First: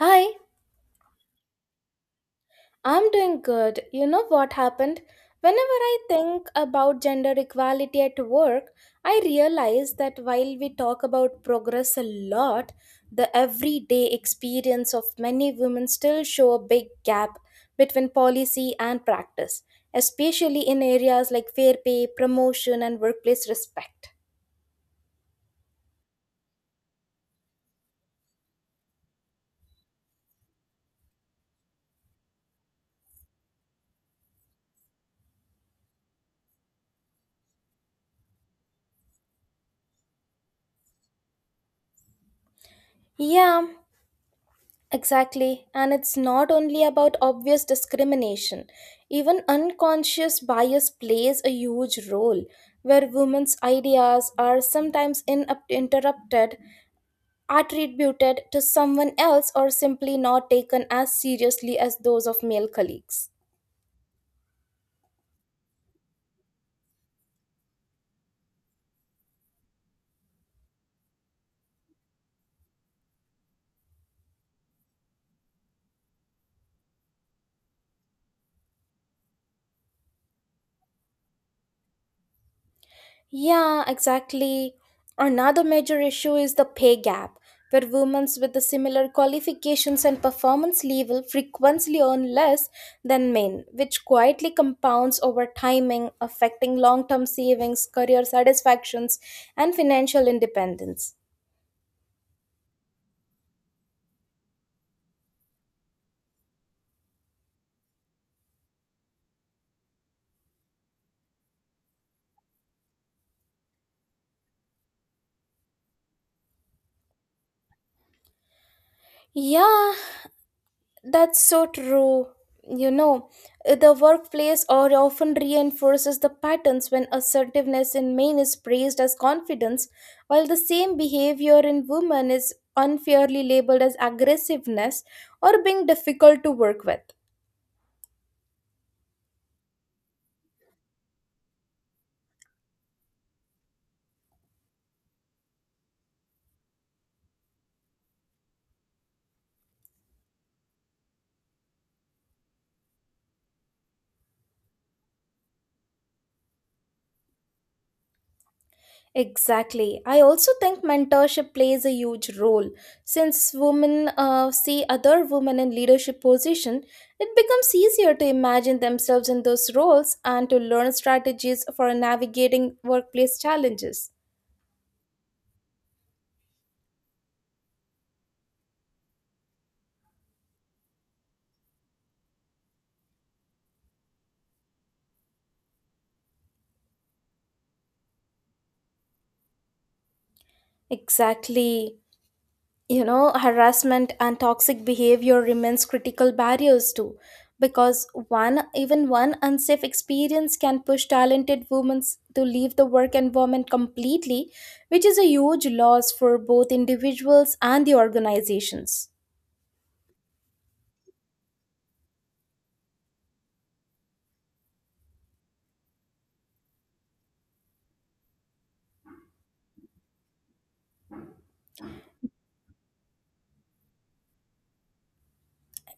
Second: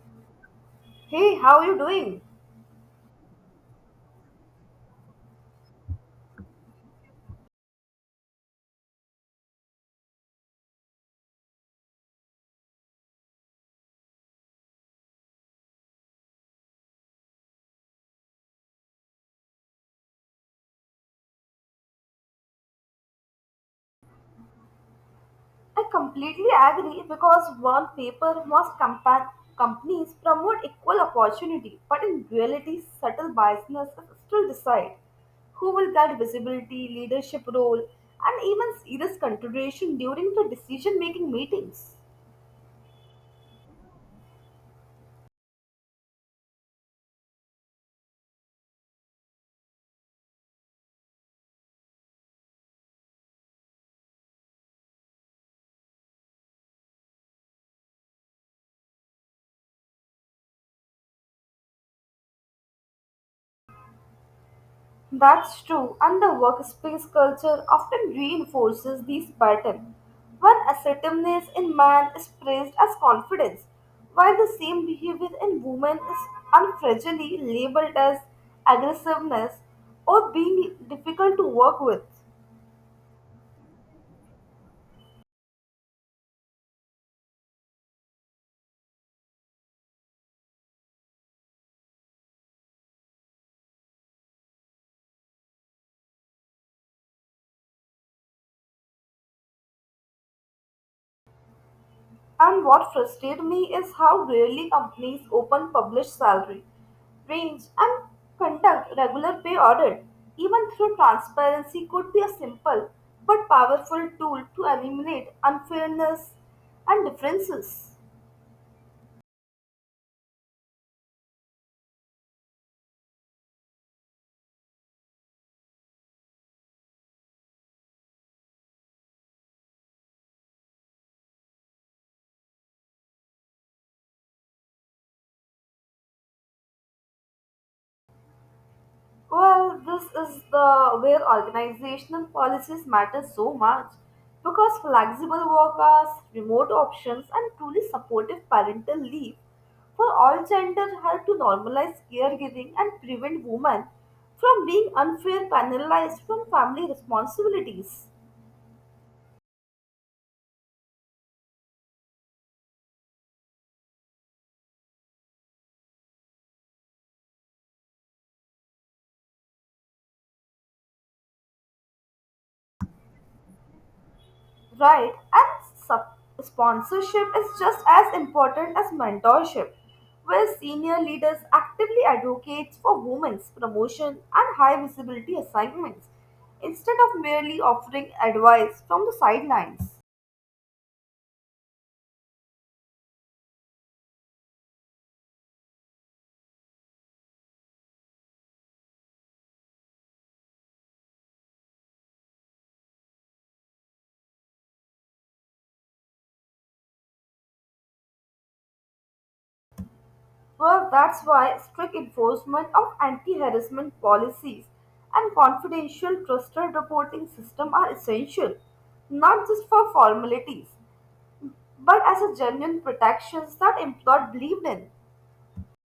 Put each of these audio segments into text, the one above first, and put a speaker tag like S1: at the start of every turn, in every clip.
S1: Hi,
S2: Hey, how are you doing?
S1: I'm doing good. You know what happened? Whenever I think about gender equality at work, I realize that while we talk about progress a lot, the everyday experience of many women still show a big gap between policy and practice, especially in areas like fair pay, promotion, and workplace respect.
S2: I completely agree because one paper must companies promote equal opportunity, but in reality, subtle biasness still decide who will get visibility, leadership role, and even serious consideration during the decision-making meetings.
S1: Yeah, exactly, and it's not only about obvious discrimination. Even unconscious bias plays a huge role, where women's ideas are sometimes interrupted, attributed to someone else, or simply not taken as seriously as those of male colleagues.
S2: That's true, and the workspace culture often reinforces these patterns. When assertiveness in man is praised as confidence, while the same behavior in women is unfragilely labeled as aggressiveness or being difficult to work with.
S1: Yeah, exactly. Another major issue is the pay gap, where women with the similar qualifications and performance level frequently earn less than men, which quietly compounds over timing, affecting long term savings, career satisfactions, and financial independence.
S2: And what frustrated me is how rarely companies open published salary, range, and conduct regular pay audit. Even through transparency could be a simple but powerful tool to eliminate unfairness and differences.
S1: Yeah, that's so true. You know, the workplace or often reinforces the patterns when assertiveness in men is praised as confidence, while the same behavior in women is unfairly labeled as aggressiveness or being difficult to work with.
S2: Well, this is the where organizational policies matter so much because flexible work hours, remote options, and truly supportive parental leave for all gender help to normalize caregiving and prevent women from being unfair penalized from family responsibilities.
S1: Exactly. I also think mentorship plays a huge role. Since women see other women in leadership position, it becomes easier to imagine themselves in those roles and to learn strategies for navigating workplace challenges.
S2: Right, and sponsorship is just as important as mentorship, where senior leaders actively advocate for women's promotion and high visibility assignments instead of merely offering advice from the sidelines.
S1: Exactly. You know, harassment and toxic behavior remains critical barriers too because one unsafe experience can push talented women to leave the work environment completely, which is a huge loss for both individuals and the organizations.
S2: Well, that's why strict enforcement of anti harassment policies and confidential trusted reporting system are essential, not just for formalities, but as a genuine protections that employed believe in.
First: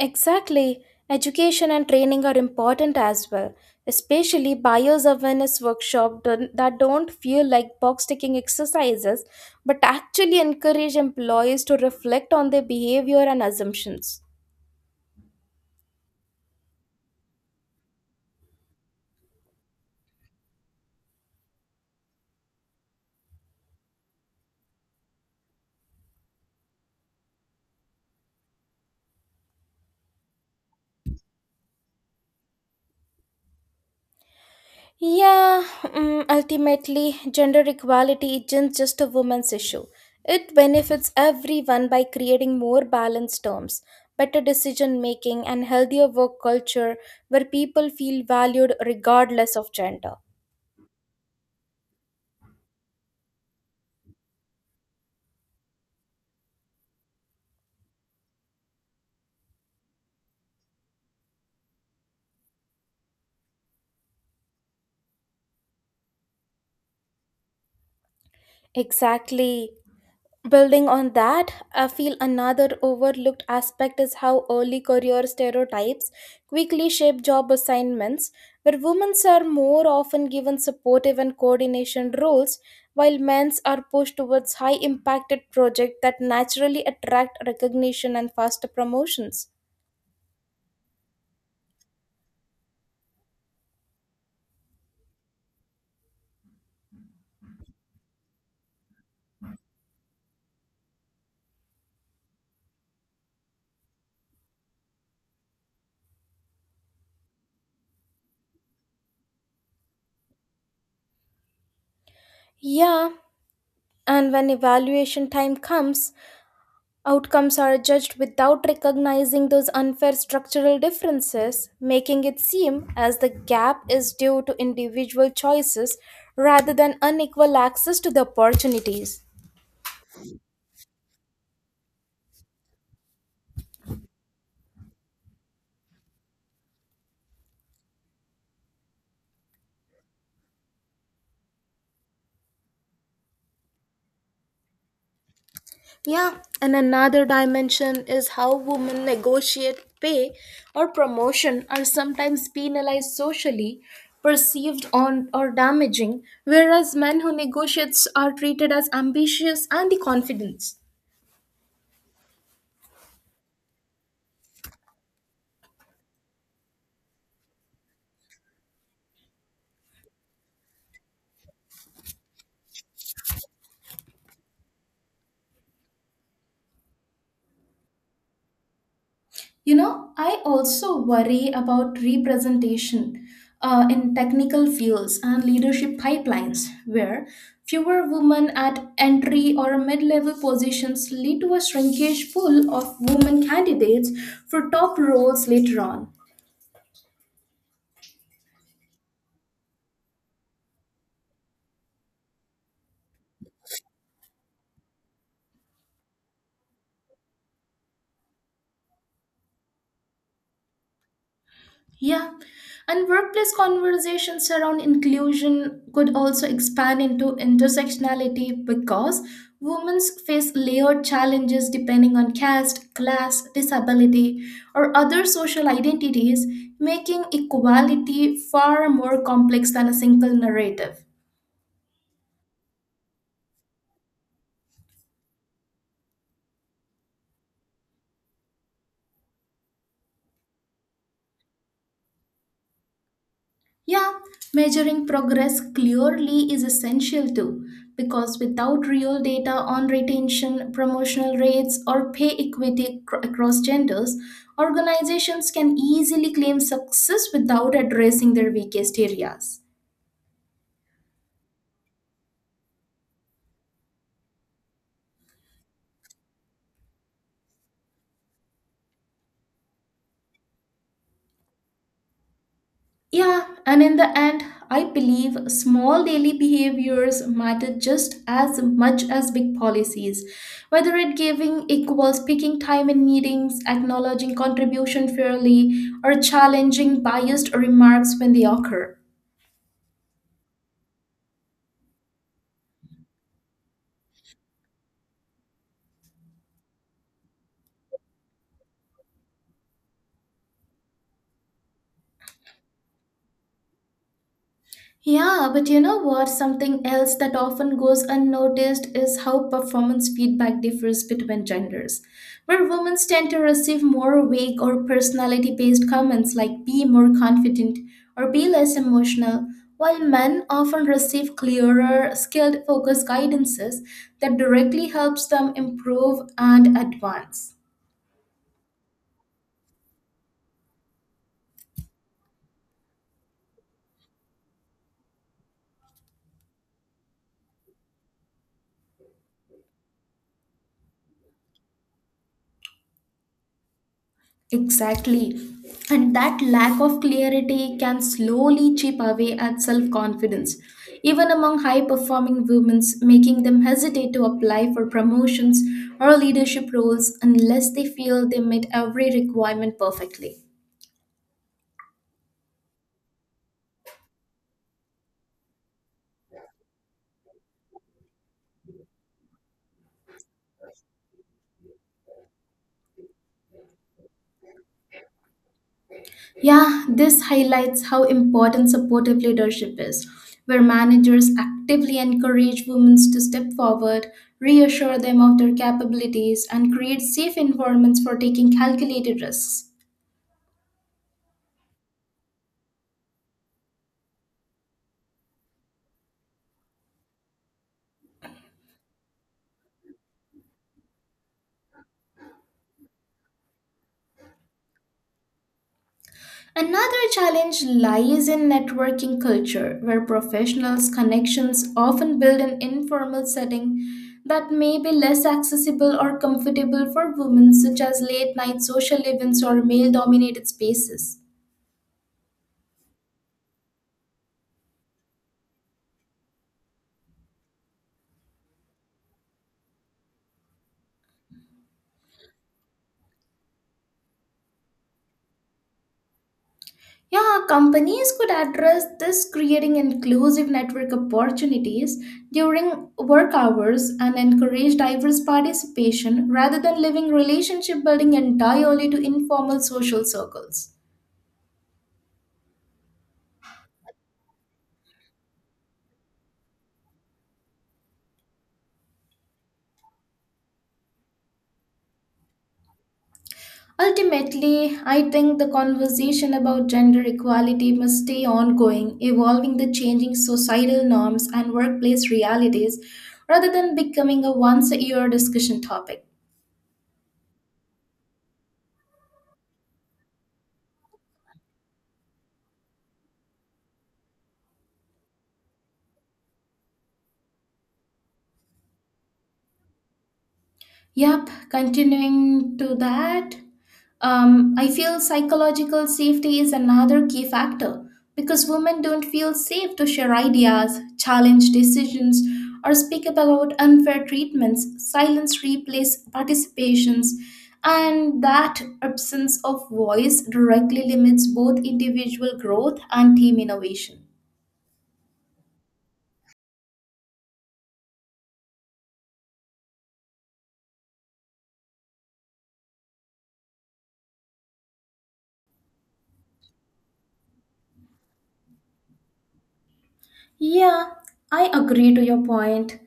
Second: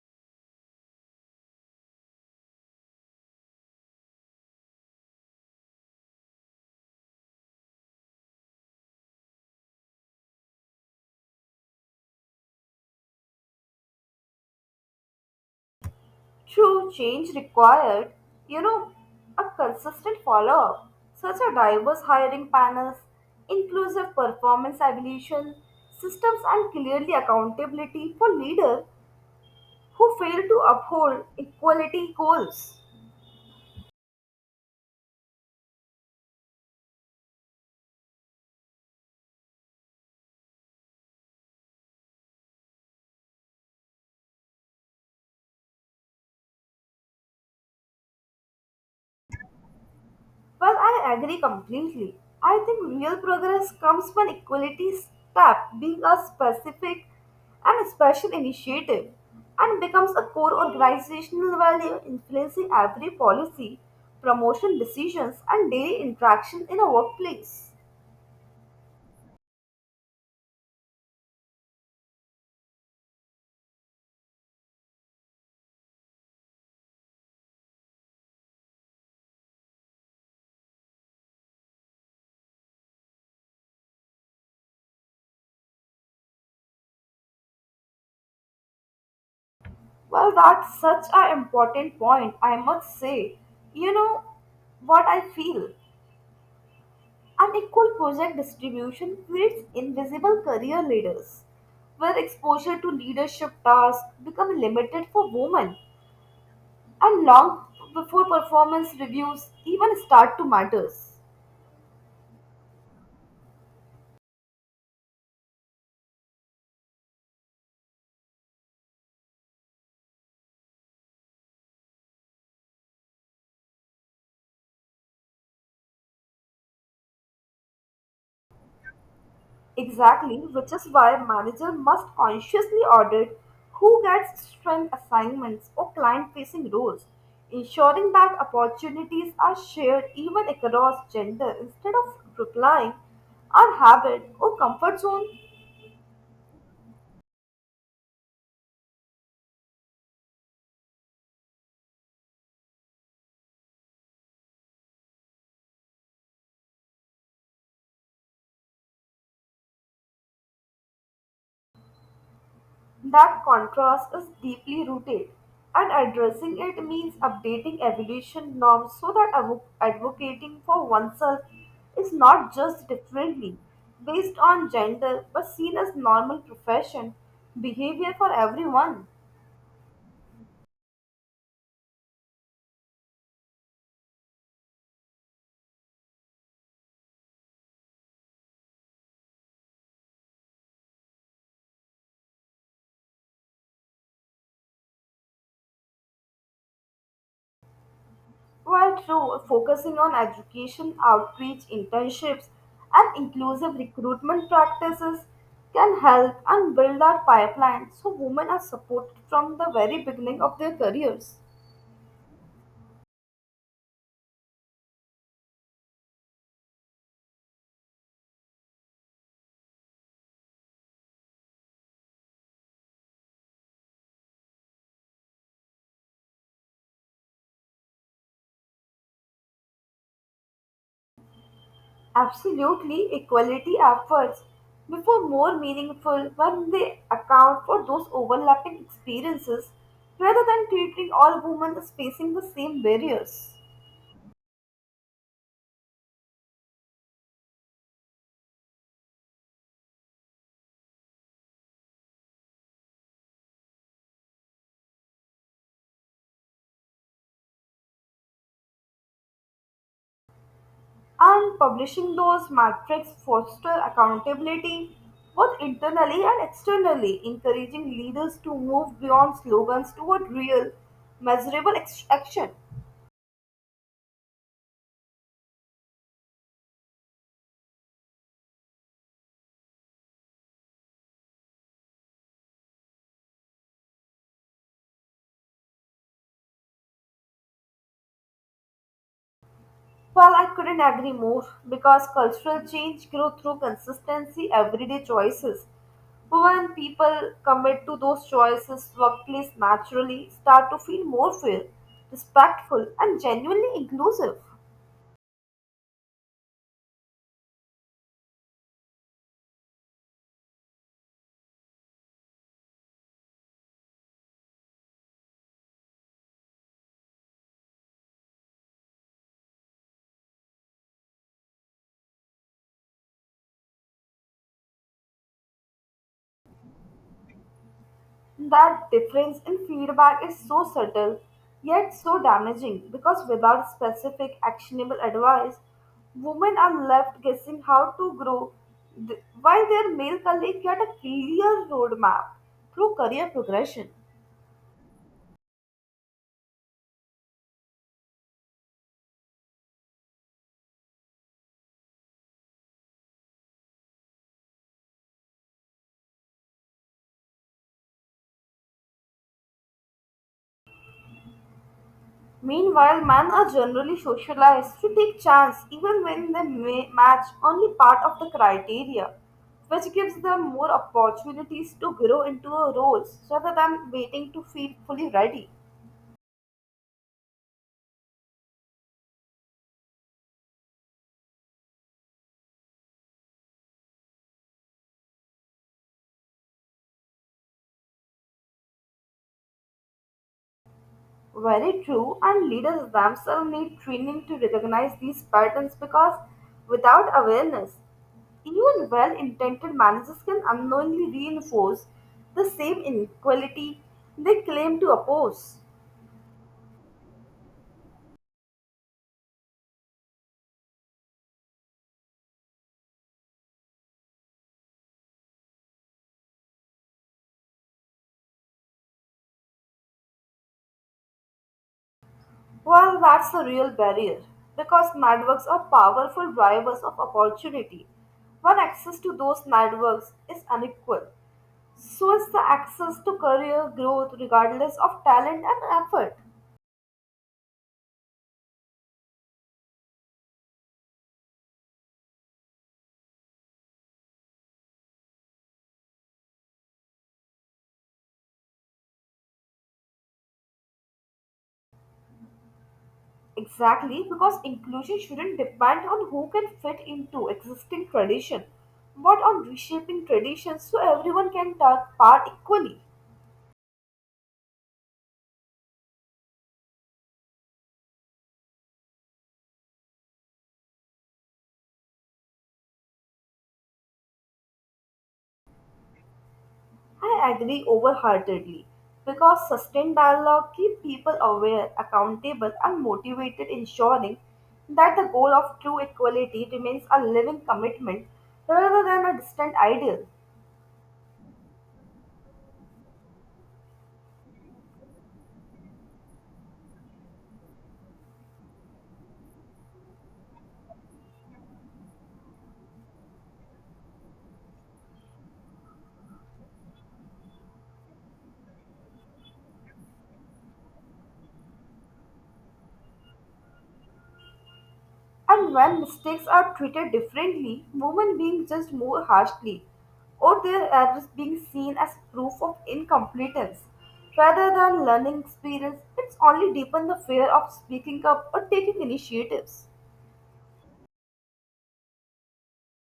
S1: Exactly. Education and training are important as well, especially buyer's awareness workshop that don't feel like box ticking exercises, but actually encourage employees to reflect on their behavior and assumptions.
S2: True change required, you know, a consistent follow up, such as diverse hiring panels, inclusive performance evaluation systems, and clearly accountability for leaders who fail to uphold equality goals.
S1: Yeah, Ultimately, gender equality isn't just a woman's issue. It benefits everyone by creating more balanced terms, better decision making, and healthier work culture where people feel valued regardless of gender.
S2: Well, I agree completely. I think real progress comes when equality stop being a specific and special initiative and becomes a core organizational value influencing every policy, promotion decisions, and daily interaction in a workplace.
S1: Exactly. Building on that, I feel another overlooked aspect is how early career stereotypes quickly shape job assignments, where women are more often given supportive and coordination roles, while men's are pushed towards high impacted projects that naturally attract recognition and faster promotions.
S2: Well, that's such an important point, I must say. You know what I feel? Unequal project distribution creates invisible career leaders, where exposure to leadership tasks become limited for women and long before performance reviews even start to matter.
S1: Yeah, and when evaluation time comes, outcomes are judged without recognizing those unfair structural differences, making it seem as the gap is due to individual choices rather than unequal access to the opportunities.
S2: Exactly, which is why manager must consciously audit who gets strength assignments or client-facing roles, ensuring that opportunities are shared even across gender instead of replying our habit or comfort zone.
S1: Yeah, and another dimension is how women negotiate pay or promotion are sometimes penalized socially, perceived on or damaging, whereas men who negotiate are treated as ambitious and the confident.
S2: That contrast is deeply rooted, and addressing it means updating evolution norms so that advocating for oneself is not just differently based on gender but seen as normal profession behavior for everyone.
S1: You know, I also worry about representation in technical fields and leadership pipelines, where fewer women at entry or mid level positions lead to a shrinkage pool of women candidates for top roles later on.
S2: While through focusing on education, outreach, internships, and inclusive recruitment practices can help and build our pipeline so women are supported from the very beginning of their careers.
S1: Yeah, and workplace conversations around inclusion could also expand into intersectionality because women face layered challenges depending on caste, class, disability, or other social identities, making equality far more complex than a single narrative.
S2: Absolutely, equality efforts before more meaningful when they account for those overlapping experiences rather than treating all women as facing the same barriers.
S1: Yeah, measuring progress clearly is essential too, because without real data on retention, promotional rates, or pay equity across genders, organizations can easily claim success without addressing their weakest areas.
S2: And publishing those metrics foster accountability both internally and externally, encouraging leaders to move beyond slogans toward real, measurable action.
S1: Yeah, and in the end, I believe small daily behaviors matter just as much as big policies. Whether it giving equal speaking time in meetings, acknowledging contribution fairly, or challenging biased remarks when they occur.
S2: Well, I couldn't agree more because cultural change grows through consistency, everyday choices. When people commit to those choices, workplace naturally start to feel more fair, respectful, and genuinely inclusive.
S1: Yeah, but you know what? Something else that often goes unnoticed is how performance feedback differs between genders, where women tend to receive more vague or personality based comments like be more confident or be less emotional, while men often receive clearer, skilled focused guidances that directly helps them improve and advance.
S2: That difference in feedback is so subtle yet so damaging because without specific actionable advice, women are left guessing how to grow while their male colleagues get a clear roadmap through career progression.
S1: Exactly. And that lack of clarity can slowly chip away at self confidence, even among high performing women, making them hesitate to apply for promotions or leadership roles unless they feel they meet every requirement perfectly.
S2: Meanwhile, men are generally socialized to take chance even when they may match only part of the criteria, which gives them more opportunities to grow into a roles rather than waiting to feel fully ready.
S1: Yeah, this highlights how important supportive leadership is, where managers actively encourage women to step forward, reassure them of their capabilities, and create safe environments for taking calculated risks.
S2: Very true, and leaders themselves need training to recognize these patterns because without awareness, even well intentioned managers can unknowingly reinforce the same inequality they claim to oppose.
S1: Another challenge lies in networking culture, where professionals' connections often build an informal setting that may be less accessible or comfortable for women, such as late night social events or male dominated spaces.
S2: Well, that's the real barrier because networks are powerful drivers of opportunity. When access to those networks is unequal, so is the access to career growth regardless of talent and effort.
S1: Yeah, companies could address this creating inclusive network opportunities during work hours and encourage diverse participation rather than leaving relationship building entirely to informal social circles.
S2: Exactly, because inclusion shouldn't depend on who can fit into existing tradition, but on reshaping traditions so everyone can take part equally.
S1: Ultimately, I think the conversation about gender equality must stay ongoing, evolving the changing societal norms and workplace realities rather than becoming a once a year discussion topic.
S2: I agree wholeheartedly because sustained dialogue keeps people aware, accountable, and motivated, ensuring that the goal of true equality remains a living commitment rather than a distant ideal.
S1: Yep, continuing to that, I feel psychological safety is another key factor because women don't feel safe to share ideas, challenge decisions, or speak about unfair treatments. Silence replaces participations, and that absence of voice directly limits both individual growth and team innovation.
S2: And when mistakes are treated differently, women being judged more harshly, or their errors being seen as proof of incompetence rather than learning experience, it's only deepen the fear of speaking up or taking initiatives.
S1: Yeah, I agree to your point.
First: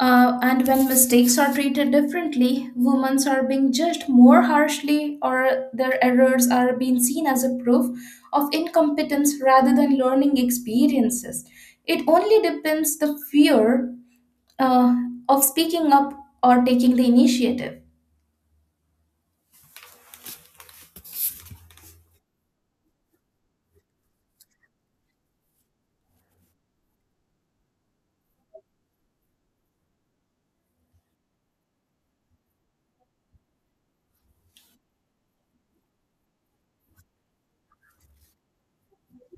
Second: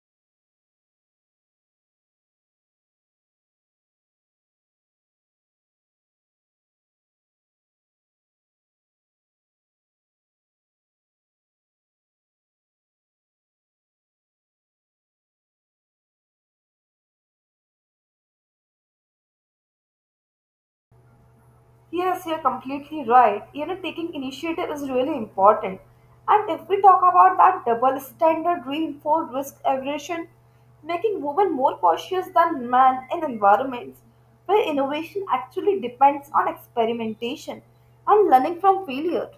S1: And when mistakes are treated differently, women are being judged more harshly, or their errors are being seen as a proof of incompetence rather than learning experiences. It only depends the fear uh, of speaking up or taking the initiative.
S2: Yes, you're completely right. You know, taking initiative is really important. And if we talk about that double standard reinforced risk aversion, making women more cautious than men in environments where innovation actually depends on experimentation and learning from failure.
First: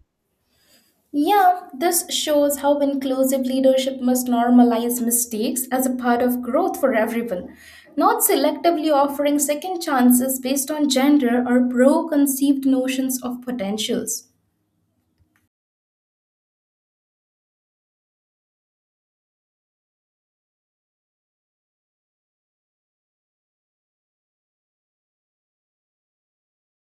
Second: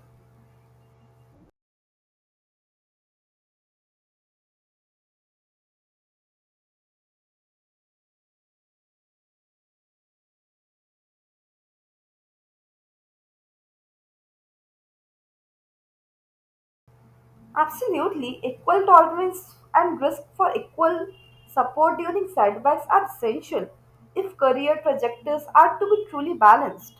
S1: Yeah, this shows how inclusive leadership must normalize mistakes as a part of growth for everyone, not selectively offering second chances based on gender or preconceived notions of potentials.
S2: Absolutely, equal tolerance and risk for equal support during setbacks are essential if career trajectories are to be truly balanced.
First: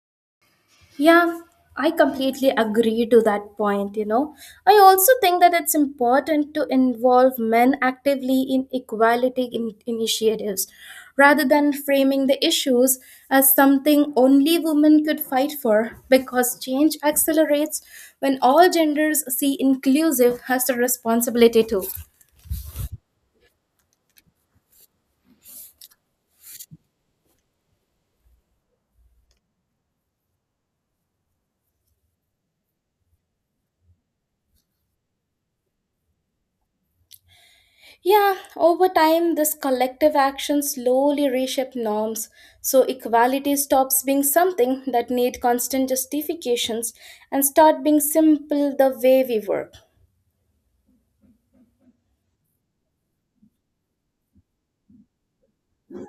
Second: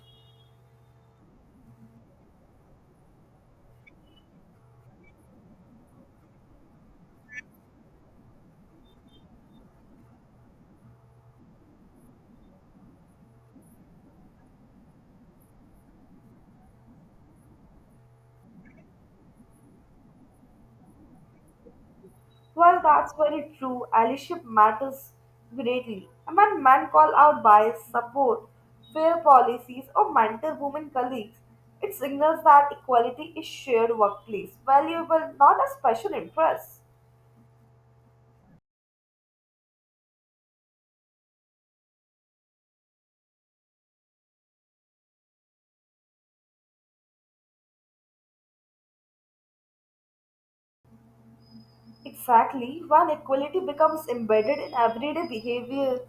S1: Yeah, I completely agree to that point, you know. I also think that it's important to involve men actively in equality initiatives rather than framing the issues as something only women could fight for because change accelerates when all genders see inclusive as a responsibility too.
S2: Well, that's very true. Allyship matters greatly. And when men call out bias, support, fair policies, or mentor women colleagues, it signals that equality is shared workplace, valuable, not a special interest.
S1: Yeah, over time, this collective action slowly reshaped norms, so equality stops being something that need constant justifications and start being simple the way we work.
S2: Exactly, when equality becomes embedded in everyday behavior,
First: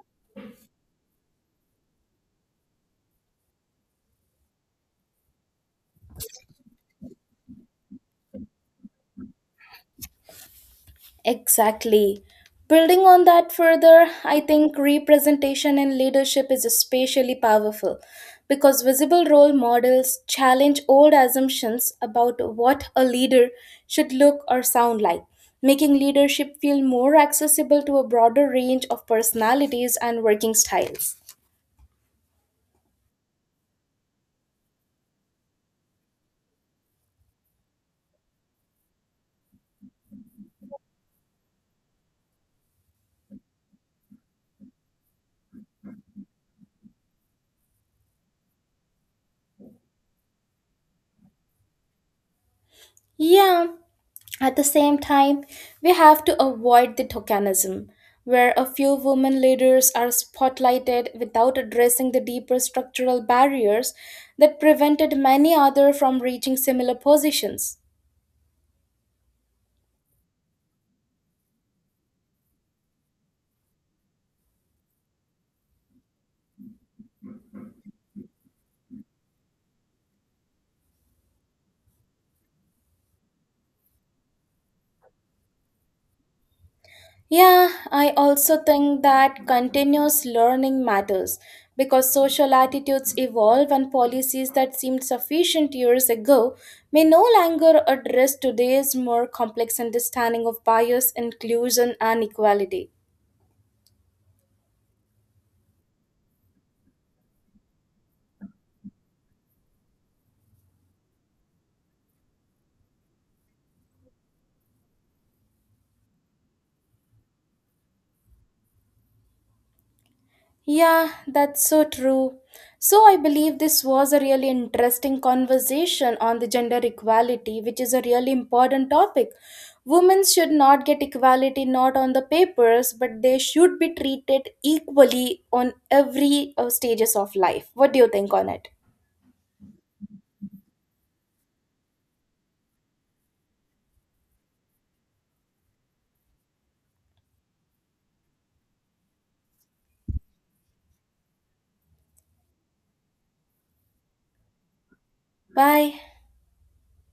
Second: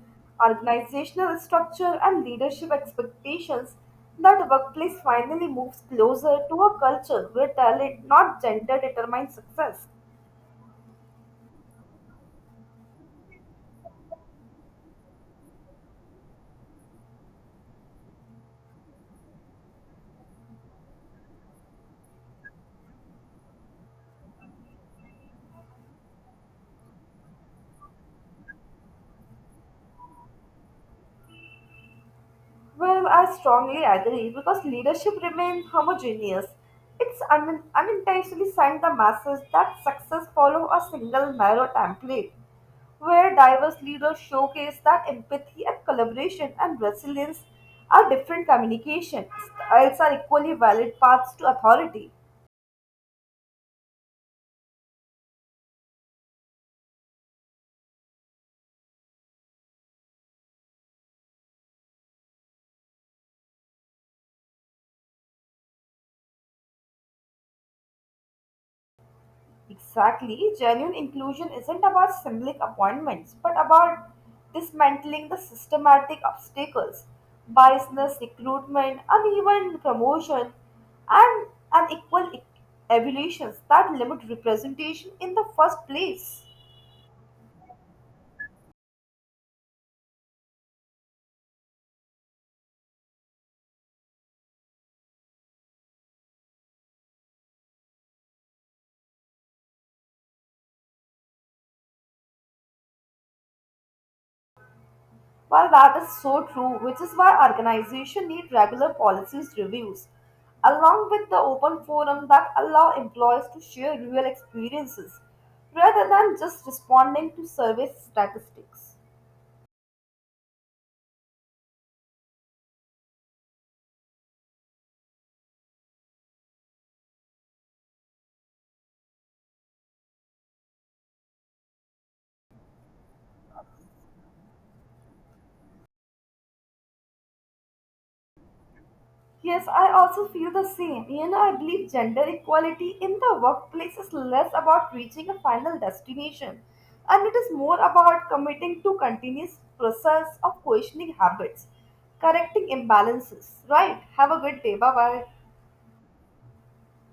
S2: organizational structure, and leadership expectations, that workplace finally moves closer to a culture where talent, not gender, determines success.
S1: Exactly. Building on that further, I think representation in leadership is especially powerful because visible role models challenge old assumptions about what a leader should look or sound like, making leadership feel more accessible to a broader range of personalities and working styles.
S2: Well, I strongly agree because leadership remains homogeneous. It's unintentionally sent the masses that success follow a single narrow template, where diverse leaders showcase that empathy and collaboration and resilience are different communication styles are equally valid paths to authority.
S1: Yeah, at the same time, we have to avoid the tokenism, where a few women leaders are spotlighted without addressing the deeper structural barriers that prevented many others from reaching similar positions.
S2: Exactly. Genuine inclusion isn't about symbolic appointments, but about dismantling the systematic obstacles, biasness, recruitment, uneven promotion, and unequal evaluations that limit representation in the first place.
S1: Yeah, I also think that continuous learning matters because social attitudes evolve and policies that seemed sufficient years ago may no longer address today's more complex understanding of bias, inclusion, and equality.
S2: Well, that is so true, which is why organizations need regular policies reviews, along with the open forum that allow employees to share real experiences rather than just responding to survey statistics.
S1: Yeah, that's so true. So, I believe this was a really interesting conversation on the gender equality, which is a really important topic. Women should not get equality not on the papers, but they should be treated equally on every stages of life. What do you think on it?
S2: Yes, I also feel the same. You know, I believe gender equality in the workplace is less about reaching a final destination and it is more about committing to continuous process of questioning habits, correcting imbalances. Right. Have a good day. Bye bye.
S1: Bye.